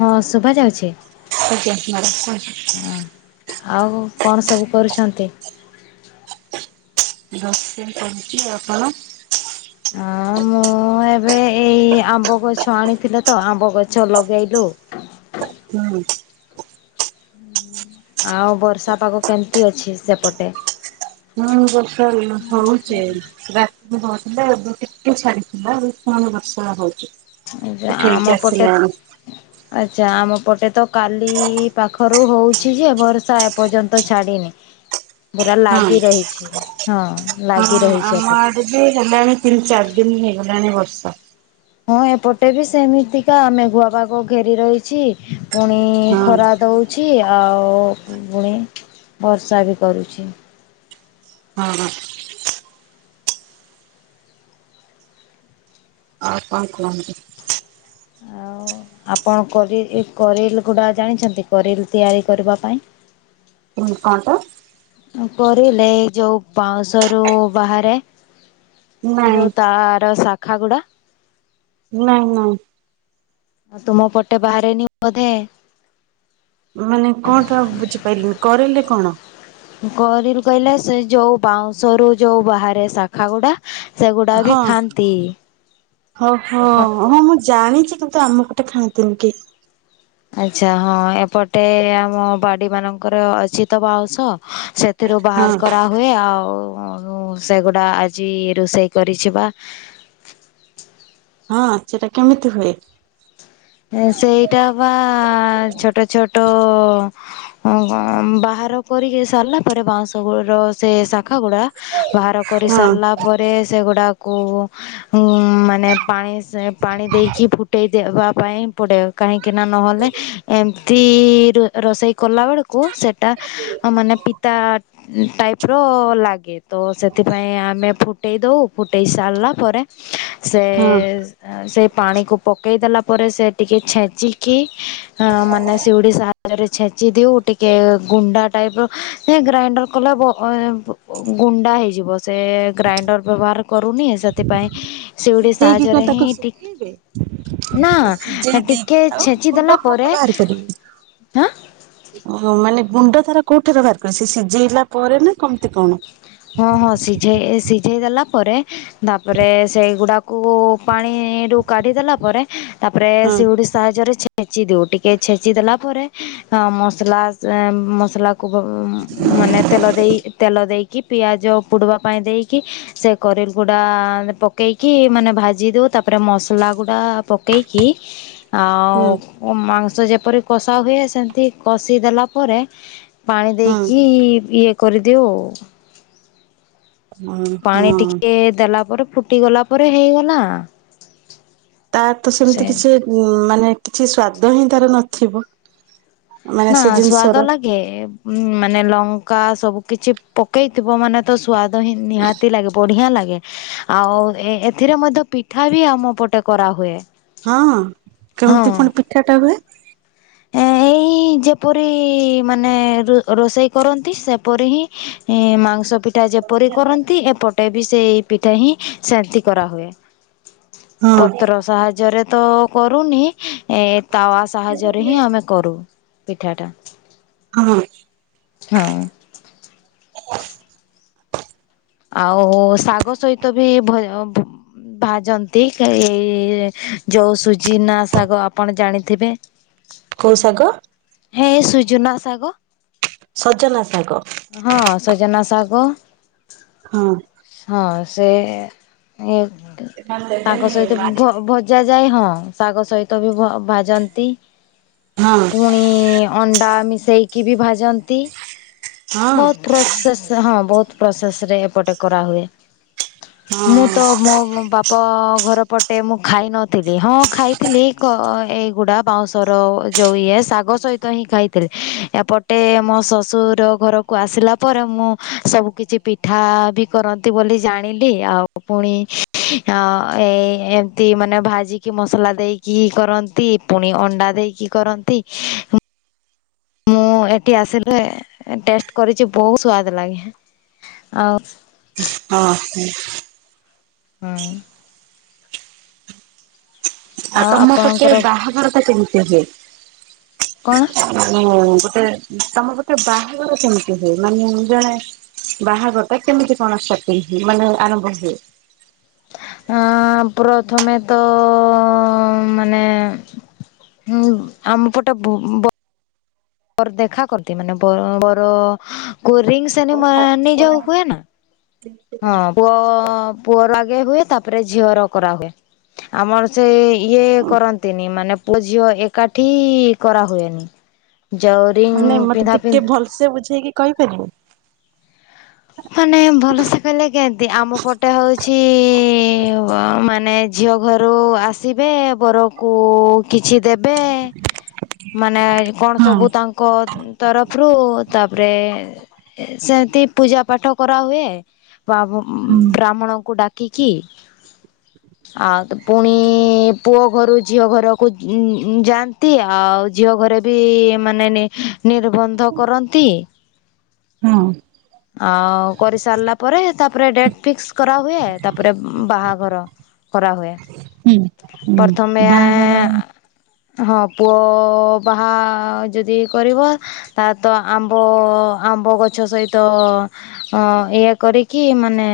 ହଁ ଶୁଭା ଯାଉଚି। ଆଜ୍ଞା ମ୍ୟାଡ଼ାମ କୁହନ୍ତୁ ଅ ଆଉ କଣ ସବୁ କରୁଛନ୍ତି? ରୋଷେଇ କରୁଚି ଆଉ। କଣ? ଆଉ ମୁଁ ଏବେ ଇଏ ଆମ୍ବ ଗଛ ଆଣିଥିଲ ତ ଆମ୍ବ ଗଛ ଲଗେଇଲୁ। ହୁଁ। ଆଉ ବର୍ଷା ପାଗ କେମିତି ଅଛି ସେପଟେ? ହଁ ବର୍ଷା ଏଇନେ ହଉଚି। [unintelligible] ଛାଡିଥିଲା ପୁଣି ବର୍ଷା ହଉଚି। ଏ ଆମ ପଟେ ଆଚ୍ଛା। ଆମ ପଟେ ତ କାଲି ପାଖରୁ ହେଉଛି ଯେ ବର୍ଷା ଏପର୍ଯ୍ୟନ୍ତ ଛାଡ଼ିନି। ପୁରା ଲାଗି ହଁ ରହିଛି। ହଁ ଲାଗି ରହିଛି ଏପଟେ। ଏଠି ହେଲାଣି ତିନି ଚାରି ଦିନ ହେଇଗଲାଣି ବର୍ଷା। ହଁ ଏପଟେ ବି ସେମିତିକା ଆମେ ମେଘୁଆ ପାଗ ଘେରି ରହିଛି। ପୁଣି ହଁ ଖରା ଦଉଛି। ଆଉ ପୁଣି ବର୍ଷା ବି କରୁଛି। ଅ ହଁ। ଆଉ କଣ କୁହନ୍ତୁ? ଆଉ ଆପଣ କରି କରିଲ ଗୁଡା ଜାଣିଛନ୍ତି କରିଲ ତିଆରି କରିବା ପାଇଁ? କଣ ତ ପରିଲେ ଯଉ ପାଉଁଶରୁ ବାହାରେ। ନାଇଁ ଯୋଉ ତାର ଶାଖ ଗୁଡା। ନାଇଁ ନାଇଁ। ଆଉ ତୁମ ପଟେ ବାହାରେନି ବୋଧେ। ମାନେ କଣ ଟା ବୁଝିପାରିଲିନି କରିଲେ କଣ? କରିଲ୍ କହିଲେ ସେ ଯୋଉ ବାଉଁଶ ରୁ ଯୋଉ ବାହାରେ ଶାଖା ଗୁଡା। ହଁ। ହଉ ହଁ। ଆପଣ ହଁ ହଁ ଜାଣିଚି କିନ୍ତୁ ଆମ ପଟେ ଖାଆନ୍ତିନି କେହି। ଆଚ୍ଛା ହଁ ଏପଟେ ଆମ ବାଡି ମାନଙ୍କର ଅଛି ତ ବାଉଁଶ ସେ ସେଥିରୁ ହଁ ବାହାର କରାହୁଏ ଆଉ ଉଁ, ସେଗୁଡା ଆଜି ରୋଷେଇ କରିଛି ବା। ହଁ ସେଟା କେମିତି ହୁଏ? ଏଁ ସେଇଟା ବା ଛୋଟ ଛୋଟ ହଁ ବାହାର କରିକି ସାରିଲା ପରେ ବାଉଁଶ ଗୁର ସେ ଶାଖା ଗୁଡା ବାହାର କରି ହଁ ସାରିଲା ପରେ ସେଗୁଡାକୁ ଉଁ, ମାନେ ପାଣି ସେ ପାଣି ଦେଇକି ଫୁଟେଇ ଦେବା। ପାଇଁ ପଡେ କାହିଁକି ନା ନହେଲେ ଏମିତି ରୁ ରୋଷେଇ କଲାବେେଳକୁ ସେଟା ଓ ମାନେ ପିତା ଟାଇପ୍ ର ଲାଗେ। ତ ସେଥିପାଇଁ ଆମେ ଫୁଟେଇ ଦଉ ଫୁଟେଇ ସାରିଲା ପରେ ସେ ହଁ ଏଁ ସେଇ ପାଣିକୁ ପକେଇ ଦେଲା ପରେ ସେ ଟିକେ ଛେଚିକି ହଁ ମାନେ ସିଉଡି ସାହା ରେ ଛେଚି ଦେଉ ଟିକେ ଗୁଣ୍ଡା ଟାଇପ୍ ର ସେ ଗ୍ରାଇଣ୍ଡର କଲା ବ- ଅଏ- ବ ଗୁଣ୍ଡା ହେଇଯିବ ସେ ଗ୍ରାଇଣ୍ଡର୍ ବ୍ୟବହାର କରୁନି ସେଥିପାଇଁ ସିଉଡ଼ି ସିଝେଇକି କଣ ସାହାଯ୍ୟରେ ତାକୁ ହିଁ ଶୁଖେଇବେ? ନା ଓ ସିଜେଇ ଟିକେ ଦେଇକି ଆଉ ଛେଚି ଦେଲା ଗୁଣ୍ଡ ପରେ କୋଉଟେ ବାହାର କରିବି? ହଁ ଓ ମାନେ ଗୁଣ୍ଡ ତାର କୋଉଠାରୁ ବାହାର କରି ସେ ସିଝେଇଲା ପରେ ନା କମତି କଣ? ହଁ ହଁ ସିଝେଇ ଏ ସିଝେଇ ଦେଲା ପରେ ତାପରେ ସେଇଗୁଡାକୁ ପାଣିରୁୁ କାଢିଦେଲା ପରେ ତାପରେ ହଁ ସେ ଉଡିଶ ସାହାଯ୍ୟରେ ଛେଚି ଦେଉ ଟିକେ ଛେଚି ଦେଲା ପରେ ହଁ ମସଲା ସେ ମସଲା କବା ଉ, ମାନେ ତେଲ ଦେଇ ତେଲ ଦେଇକି ପିଆଜ ପୁଡ଼ବା ପାଇଁ ଦେଇକି ସେ କରେଲ ଗୁଡ଼ା ପକେଇକି ମାନେ ଭାଜି ଦଉ ତାପରେ ମସଲା ଗୁଡ଼ା ପକେଇକି ହ ହୁଁ ଆଉ ଓ ମାଂସ ଯେପରି କଷା ହୁଏ ସେମିତି କଷିଦେଲା ପରେ ପାଣି ହୁଁ ଦେଇକି ଇଏ କରିଦିଉ। ହଁ ପାଣି ହଁ। ଟିକେ ଦେଲା ପରେ ଫୁଟିଗଲା ପରେ ହେଇଗଲା। ତାର ତ ସେ ସେମିତି କିଛି ଉଁ, ମାନେ କିଛି ସ୍ଵାଦ ହିଁ ତାର ନଥିବ। ମାନେ ନା ସେ ଜିନିଷର ସ୍ଵାଦ ଲାଗେ ଉଁ, ମାନେ ଲଙ୍କା ସବୁ କିଛି ପକେଇ ଥିବ ମାନେ ତ ସୁଆଦ ହିଁ ନିହାତି ଲାଗେ ବଢିଆ ଲାଗେ। ଆଉ ଏ ଏଥିରେ ମଧ୍ୟ ପିଠା ବି ଆମ ପଟେ କରାହୁଏ। ହଁ କେମିତି ପୁଣି ପିଠା ଟା ହୁଏ? ଏ ଏଇ ଇ ଯେପରି ମାନେ ରୁ ରୋଷେଇ କରନ୍ତି ସେପରି ହିଁ ଇଁ, ମାଂସ ପି ଠା ଯେପରି କରନ୍ତି ଏପଟେ ବି ସେଇ ପିଠା ହିଁ ସେନ୍ତି କରାହୁଏ। ହଁ ପତ୍ର ସାହାଯ୍ୟରେ ତ କରୁନି। ଏ ତାୱା ସାହାଯ୍ୟରେ ହିଁ ଆମେ କରୁ ପିଠାଟା। ହଁ। ହଁ। ଆଉ ଶାଗ ସହିତ ବି ଭୟ ଭୁ ଭାଜନ୍ତି ଏଇ ଯୋଉ ସୁଜିନା ଶାଗ ଆପଣ ଜାଣିଥିବେ? କୋଉ ଶାଗ? ହେ ସୁଜୁନା ଶାଗ। ସଜନା ଶାଗ। ହଁ ସଜନା ଶାଗ। ହଁ। ହଁ ସେ ଏ ତାଙ୍କ ସହିତ ଭ- ଭ ଜା ଯାଏ ହଁ ଶାଗ ସହିତ ବି ଭ-ଭାଜନ୍ତି। ହଁ ପୁଣି ଇଁ ଅଣ୍ଡା ମିଶେଇକି ବି ଭାଜନ୍ତି। ହଁ ବହୁତ ପ୍ରସେସ୍ ହଁ ବହୁତ ପ୍ରୋସେସ୍ ରେ ଏପଟେ କରାହୁଏ। ହଁ ମୁଁ ତ ମୋ ବା ପ ଘର ପଟେ ମୁଁ ଖାଇନଥିଲି ହଁ ଖାଇଥିଲି କ-ଏଇଗୁଡ଼ା ବାଉଁଶର ଜଉ ଇଏ ଶାଗ ସହିତ ହିଁ ଖାଇଥିଲେ ଏପଟେ ମୋ ଶଶୁର ଘରକୁ ଆସିଲା ପରେ ମୁଁ ସବୁ କିଛି ପିଠା ବି କରନ୍ତି ବୋଲି ଜାଣିଲି ଆଉ ପୁଣି ଏ ଏମତି ମାନେ ଭାଜିକି ମସଲା ଦେଇ କି କରନ୍ତି ପୁଣି ଅଣ୍ଡା ଦେଇକି କରନ୍ତି ମୁଁ ଏଠି ଆସିଲେ ଟେଷ୍ଟ କରିଛି ବହୁତ ସ୍ଦ ଲାଗେ ଆଉ ହଁ ହୁଁ। ହୁଁ। ଆଉ ତମ ପଟେ ବାହାଘର ଟା କେମିତି ହୁଏ? କଣ ମାନେ ଗୋଟେ ତମ ପଟେ ବାହାଘର କେମିତି ହୁଏ ମାନେ ଜଣେ ବାହାଘର ଟା କେମିତି କଣ [unintelligible] ହୁଏ ମାନେ ଆରମ୍ଭ ହୁଏ। ଆଁ ପ୍ରଥମେ ତ ମାନେ ହୁଁ ଆମ ପଟେ ବୁ- ବ ଦେଖା କରନ୍ତି। ମାନେ ବ ବର ରିଙ୍ଗସେରୀମୋନୀ ଯୋଉ ହୁଏ ନା ହଁ ପୁଅ ପୁଅର ଆଗେ ହୁଏ ତାପରେ ଝିଅର କରା ହୁଏ। ଆମର ସେ ଇଏ କରନ୍ତିନି ମାନେ ପୁଅ ଝିଅ ଏକାଠି କରାହୁଏନି। ଯୋଉ ରିଙ୍ଗ ପିନ୍ଧା ପିନ୍ଧି ସେ ବୁଝେଇକି କହିପାରିବେ? ମାନେ ଭଲସେ କହିଲେ କେମତି ଆମ ପଟେ ହଉଛି ମାନେ ଝିଅ ଘରୁ ଆସିବେ ବରକୁ କିଛି ଦେବେ। ମାନେ କଣ ହଁ ସବୁ ତାଙ୍କ ତରଫରୁ ତାପରେ ସେମିତି ପୂଜା ପାଠ କରାହୁଏ ବା ହଁ ବ୍ରାହ୍ମଣଙ୍କୁ ଡାକିକି। ହ ଆଉ ତ ପୁଣି ପୁଅ ଘରୁ ଝିଅ ଘରକୁ ଉଁ ଯାଆନ୍ତି ଆଉ ଝିଅ ଘରେ ବି ମାନେ ନିର୍ବନ୍ଧ କରନ୍ତି। ହୁଁ। ଆଉ କରିସାରିଲା ପରେ ତାପରେ ଡେଟ ଫିକ୍ସ କରା ହୁଏ ତାପରେ ବାହାଘର। କରା ହୁଏ ହୁଁ ହୁଁ ପ୍ରଥମେ ବାହାଘର ହଁ ପୁଅ ବାହା ଯଦି କରିବ ତା ତ ଆମ୍ବ ଆମ୍ବ ଗଛ ସହିତ ଇଏ କରିକି ମାନେ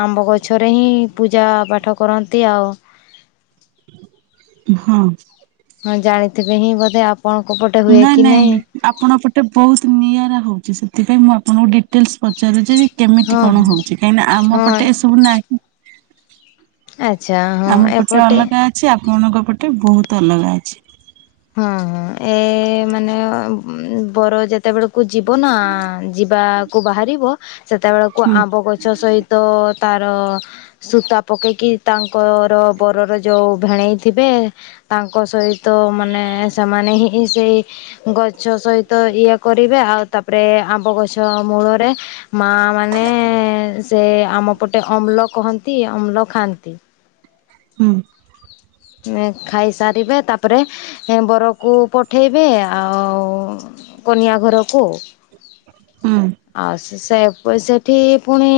ଆମ୍ବ ଗଛରେ ହିଁ ପୂଜା ପାଠ କରନ୍ତି ଆଉ। ହଁ। ହଁ ଜାଣିଥିବେ ହିଁ ବୋଧେ ଆପଣଙ୍କ ପଟେ ହୁଏ କି ନାହିଁ। ଆପଣଙ୍କ ପଟେ ବହୁତ ନିଆରା ହଉଛି ସେଥିପାଇଁ ମୁଁ ଆପଣଙ୍କୁ ଡି ଟେଲ୍ସ ପଚାରୁଛି କେମିତି ହଁ କଣ ହଁ ହଉଛି କାହିଁକିନା ଆମ ହଁ ପଟେ ଏସବୁ ନାହିଁ। ଆଚ୍ଛା ହଁ ଏପଟେ ସେ ଆପଣଙ୍କ ପଟେ ବହୁତ ଅଲଗା ଅଛି। ହଁ ହଁ ଏ ମାନେ ବର ଯା ଯେତେବେଳକୁ ଯିବ ନା ଯିବାକୁ ବାହାରିବ ସେତେବେଳକୁ ହୁଁ ଆମ୍ବ ଗଛ ସହିତ ତ ତାର ସୂତା ପକେଇକି ତାଙ୍କର ବରର ଯୋଉ ଭେଣେଇଥିବେ ତାଙ୍କ ସହିତ ମାନେ ସେମାନେ ହିଁ ସେଇ ଗଛ ସହିତ ଏୟା କରିବେ ଆଉ ତାପରେ ଆମ୍ବ ଗଛ ମୂଳରେ ମା ମାନେ ସେ ଆମ ପଟେ ଅମ୍ଲ କହନ୍ତି ଅମ୍ଳ ଖାଆନ୍ତି। ହୁଁ। ଏଁ ଖାଇସାରିବେ ତାପରେ ହେଁ ବରକୁ ପଠେଇବେ ଆଉ କନିଆ ଘରକୁ ହୁଁ। ଆ ସେ ସେ ସେଠି ପୁଣି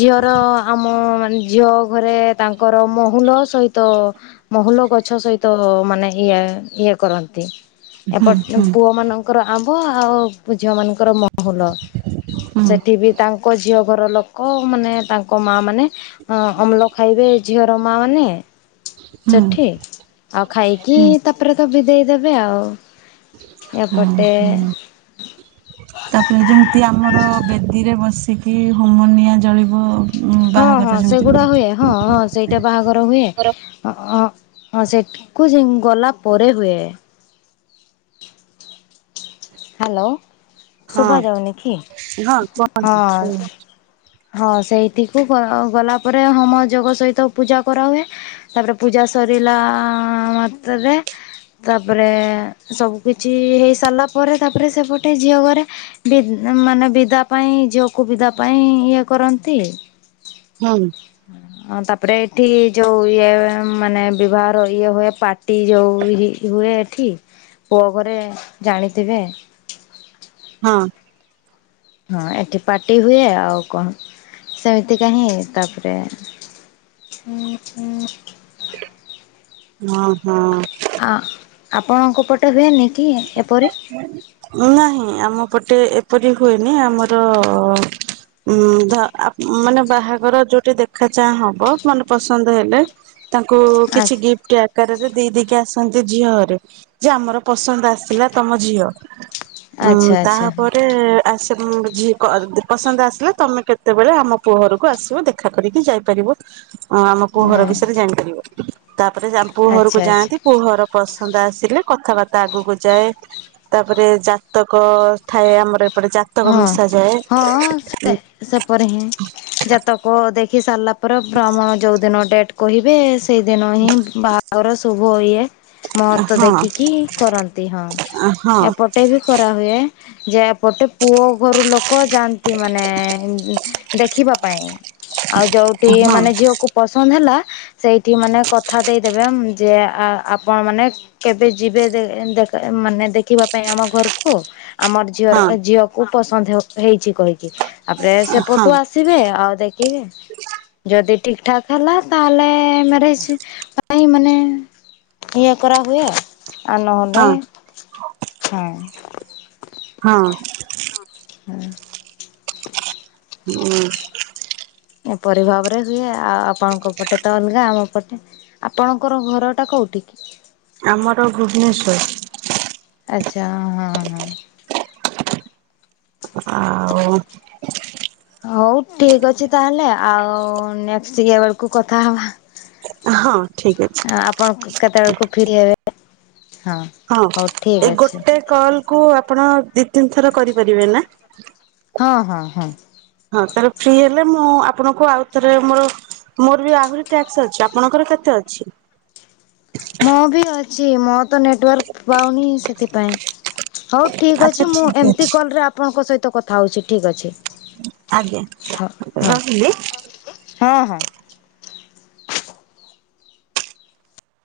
ଝିଅର ଆମ ମା ଝିଅ ଘରେ ତାଙ୍କର ମହୁନ ସହିତ ମୋହୁଲ ଗଛ ସହିତ ମାନେ ଇଏ ଇଏ କରନ୍ତି। ହୁଁ ଏପଟ୍ ହୁଁ ପୁଅ ମାନଙ୍କର ଆମ୍ବ ଆଉ ଝିଅ ମାନଙ୍କର ମ ହୁଲ ହୁଁ ସେଠି ବି ତାଙ୍କ ଝିଅ ଘର ଲୋକୋ ମାନେ ତାଙ୍କ ମା ମାନେ ଅଁ ଅମ୍ଳ ଖାଇବେ ଝିଅର ମା ମାନେ ହୁଁ ସେଠି। ଆଉ ଖାଇକି ହୁଁ ତାପରେ ତ ବିଦେଇ ଦେବେ ଆଉ ହଁ ଏପଟେ ହଁ। ତାପରେ ଯେମିତି ଆମର ବେଦିରେ ବସିକି ହୋମୋନିଆଁ ଜଳିବ। ହଁ ବାହାଘର ହଁ ଯେମିତି ସେଗୁଡା ହୁଏ ହଁ ହଁ ସେଇଟା ବାହାଘର ହୁଏ। [unintelligible] ହଁ ସେଠିକୁ ଯାଇଁ ଗଲା ପରେ ହୁଏ। ହାଲୋ ହଁ ଶୁଭାଯାଉନି କି ହଁ କୁହନ୍ତୁ ହଁ। ହୁଁ ହଁ ସେଇଟିକୁ ଗ ଗଲା ପରେ ହମୋ ଯୋଗ ସହିତ ପୂଜା କରାହୁଏ। ତାପରେ ପୂଜା ସରିଲା। ଆଁ ମାତ୍ରାରେ ତାପରେ ସବୁ କିଛି ହେଇସାରିଲା ପରେ ତାପରେ ସେପଟେ ଝିଅ ଘରେ ବିଦ୍ ମାନେ ବିଦା ପାଇଁ ଝିଅକୁ ବିଦା ପାଇଁ ଇଏ କରନ୍ତି। ହଁମ। ହୁଁ। ଅଁ ତାପରେ ଏଠି ଯୋଉ ଇଏ ମାନେ ବିବାହର ଇଏ ହୁଏ ପାର୍ଟି ଯୋଉ ହି ହୁଏ। ଠୀ ପୁଅ ଘରେ ଜାଣିଥିବେ। ହଁ। ହଁ ଏଠି ପାର୍ଟି ହୁଏ ଆଉ କଣ ସେମିତିକା ହିଁ ତାପରେ [unintelligible] ମହଁ। ଆଁ ଆପଣଙ୍କ ପଟେ ହୁଏନି କି? ଏପରି। ନାହିଁ ଆମ ପଟେ ଏପରି ହୁଏନି ଆମର ଉଁ ଧ ଆପ୍ ମାନେ ବାହାଘର ଯୋଉଠି ଦେଖା ଚାଁ ହବ ମନ ପସନ୍ଦ ହେଲେ ତାଙ୍କୁ କିଛି ଗିଫ୍ଟି ଆ କାରରେ ଦେଇ ଦେଇକି ଆସନ୍ତି ଝିଅଘରେ ଯେ ଆମର ପସନ୍ଦ ଆସିଲା ତମ ଝିଅ। ଉଁ ଆଚ୍ଛା ଆଚ୍ଛା ଆଚ୍ଛା ତାହାପରେ ଏଁ ଆସେ ଉଁମ ଝି କର୍ ଦ ପସନ୍ଦ ଆସିଲା ତମେ କେତେବେଳେ ଆମ ପୁଅ ଘରକୁ ଆସିବ ଦେଖା କରିକି ଯାଇପାରିବ। [inaudible] ହଁ ଆମ ପୁଅ ଘର ବିଷୟରେ ଜାଣିପାରିବ ତାପରେ ଯା ପୁଅ ଆଚ୍ଛା ଘରକୁ ଆଚ୍ଛା ଯାଆନ୍ତି ପୁଅ ଘର ପସନ୍ଦ ଆସିଲେ କଥାବାର୍ତ୍ତା ଆଗକୁ ଯାଏ। ତାପରେ ଜାତକ ଥାଏ ଆମର ଏପଟ ଜାତକ ହଁ। ମିଶାଯାଏ। ହଁ ସେପରି ହିଁ ଜାତକ ଦେଖି ସାରିଲା ପରେ ଭ୍ରମଣ ଯୋଉଦିନ ଡେଟ୍ କହିବେ ସେ ସେଇଦିନ ହିଁ ବାହା ଘର ଶୁଭ ଇଏ ମହର୍ତ୍ତ ହଁ। ଦେଖିକି କରନ୍ତି ହଁ ଏପ ଟେ ବି କରା ହୁଏ ଯେ ଏପଟେ ପୁଅ ଘରୁ ଲୋକୋ ଯାଆନ୍ତି ମାନେ ଦେଖିବା ପାଇଁ। ଆଉ ଯୋଉଠି ହଁ ମାନେ ଝିଅକୁ ପସନ୍ଦ ହେଲା ସେଇଠି ମାନେ କଥା ଦେଇଦେବେ ଉଁ ଯେ ଆ ଆପଣ ମାନେ କେବେ ଯିବେ ଦେ ଦେଖ ମାନେ ଦେଖିବା ପାଇଁ ଆମ ଘରକୁ? ଆମର ଝିଅର ହଁ ଝିଅକୁ ପସନ୍ଦ ହୋ ହେଇଛି କହିକି ଆପରେ ସେପଟୁ ଆସି ହଁ ସିବେ ଆଉ ଦେଖିବେ। ଯଦି ଠିକଠାକ ହେଲା ତାହେଲେ ମ୍ୟାରେଜ୍ ପାଇଁ ମାନେ ଏୟା କାର ହୁଏ ଆଉ ନହଲେ ହଁ ହଁ। ହୁଁ। ହୁଁ। ଏପରି ଭାବରେ ହୁଏ ଆଉ ଆପଣଙ୍କ ପଟେ ତ ଅଲଗା ଆମ ପଟେ ଆପଣଙ୍କର ଘରଟା କଉଠି କି? ଆମର ଭୁବେନେଶ୍ୱର୍। ଆଚ୍ଛା ହଁ ହଁ ହଁ। ଆଉ ହଉ ଠିକ୍ ଅଛି ତାହେଲେ ଆଉ ନେକ୍ସଟ୍ ଇଏ ବେଳକୁ କଥା ହବା। ହଁ, ଠିକ୍ ଅଛି। ଆପଣ କ କେତେବେଳକୁ ଫ୍ରି ହେବେ? ହଁ। ହଁ ହଉ ଠିକ୍ ଏ ଅଛି। ଗୋଟେ କଲ୍ କୁ ଆପଣ ଦି ତିନି ଥର କରିପାରିବେ ନା? ହଁ ହଁ ହଁ। ହଁ ତାହଲେ ଫ୍ରି ହେଲେ ମୁଁ ଆପଣଙ୍କୁ ଆଉ ଥରେ ମୋର ମୋର ବି ଆହୁରି ଟ୍ୟାକ୍ସ ଅଛି, ଆପଣଙ୍କର କେତେ ଅଛି? ମୁଁ ବି ଅଛି ମୋ ତ ନେଟୱାର୍କ ପାଉନି ସେଥିପାଇଁ। ହଉ ଠିକ୍ ଆଚ୍ଛା ଅଛି ମୁଁ ଠିକ୍ ଏମିତି ଅଛି କଲ୍ ରେ ଆପଣଙ୍କ ସହିତ କଥା ହଉଛି ଠିକ୍ ଅଛି। ଆଜ୍ଞା ହଁ ହଁ ରହିଲି। ହଁ ହଁ।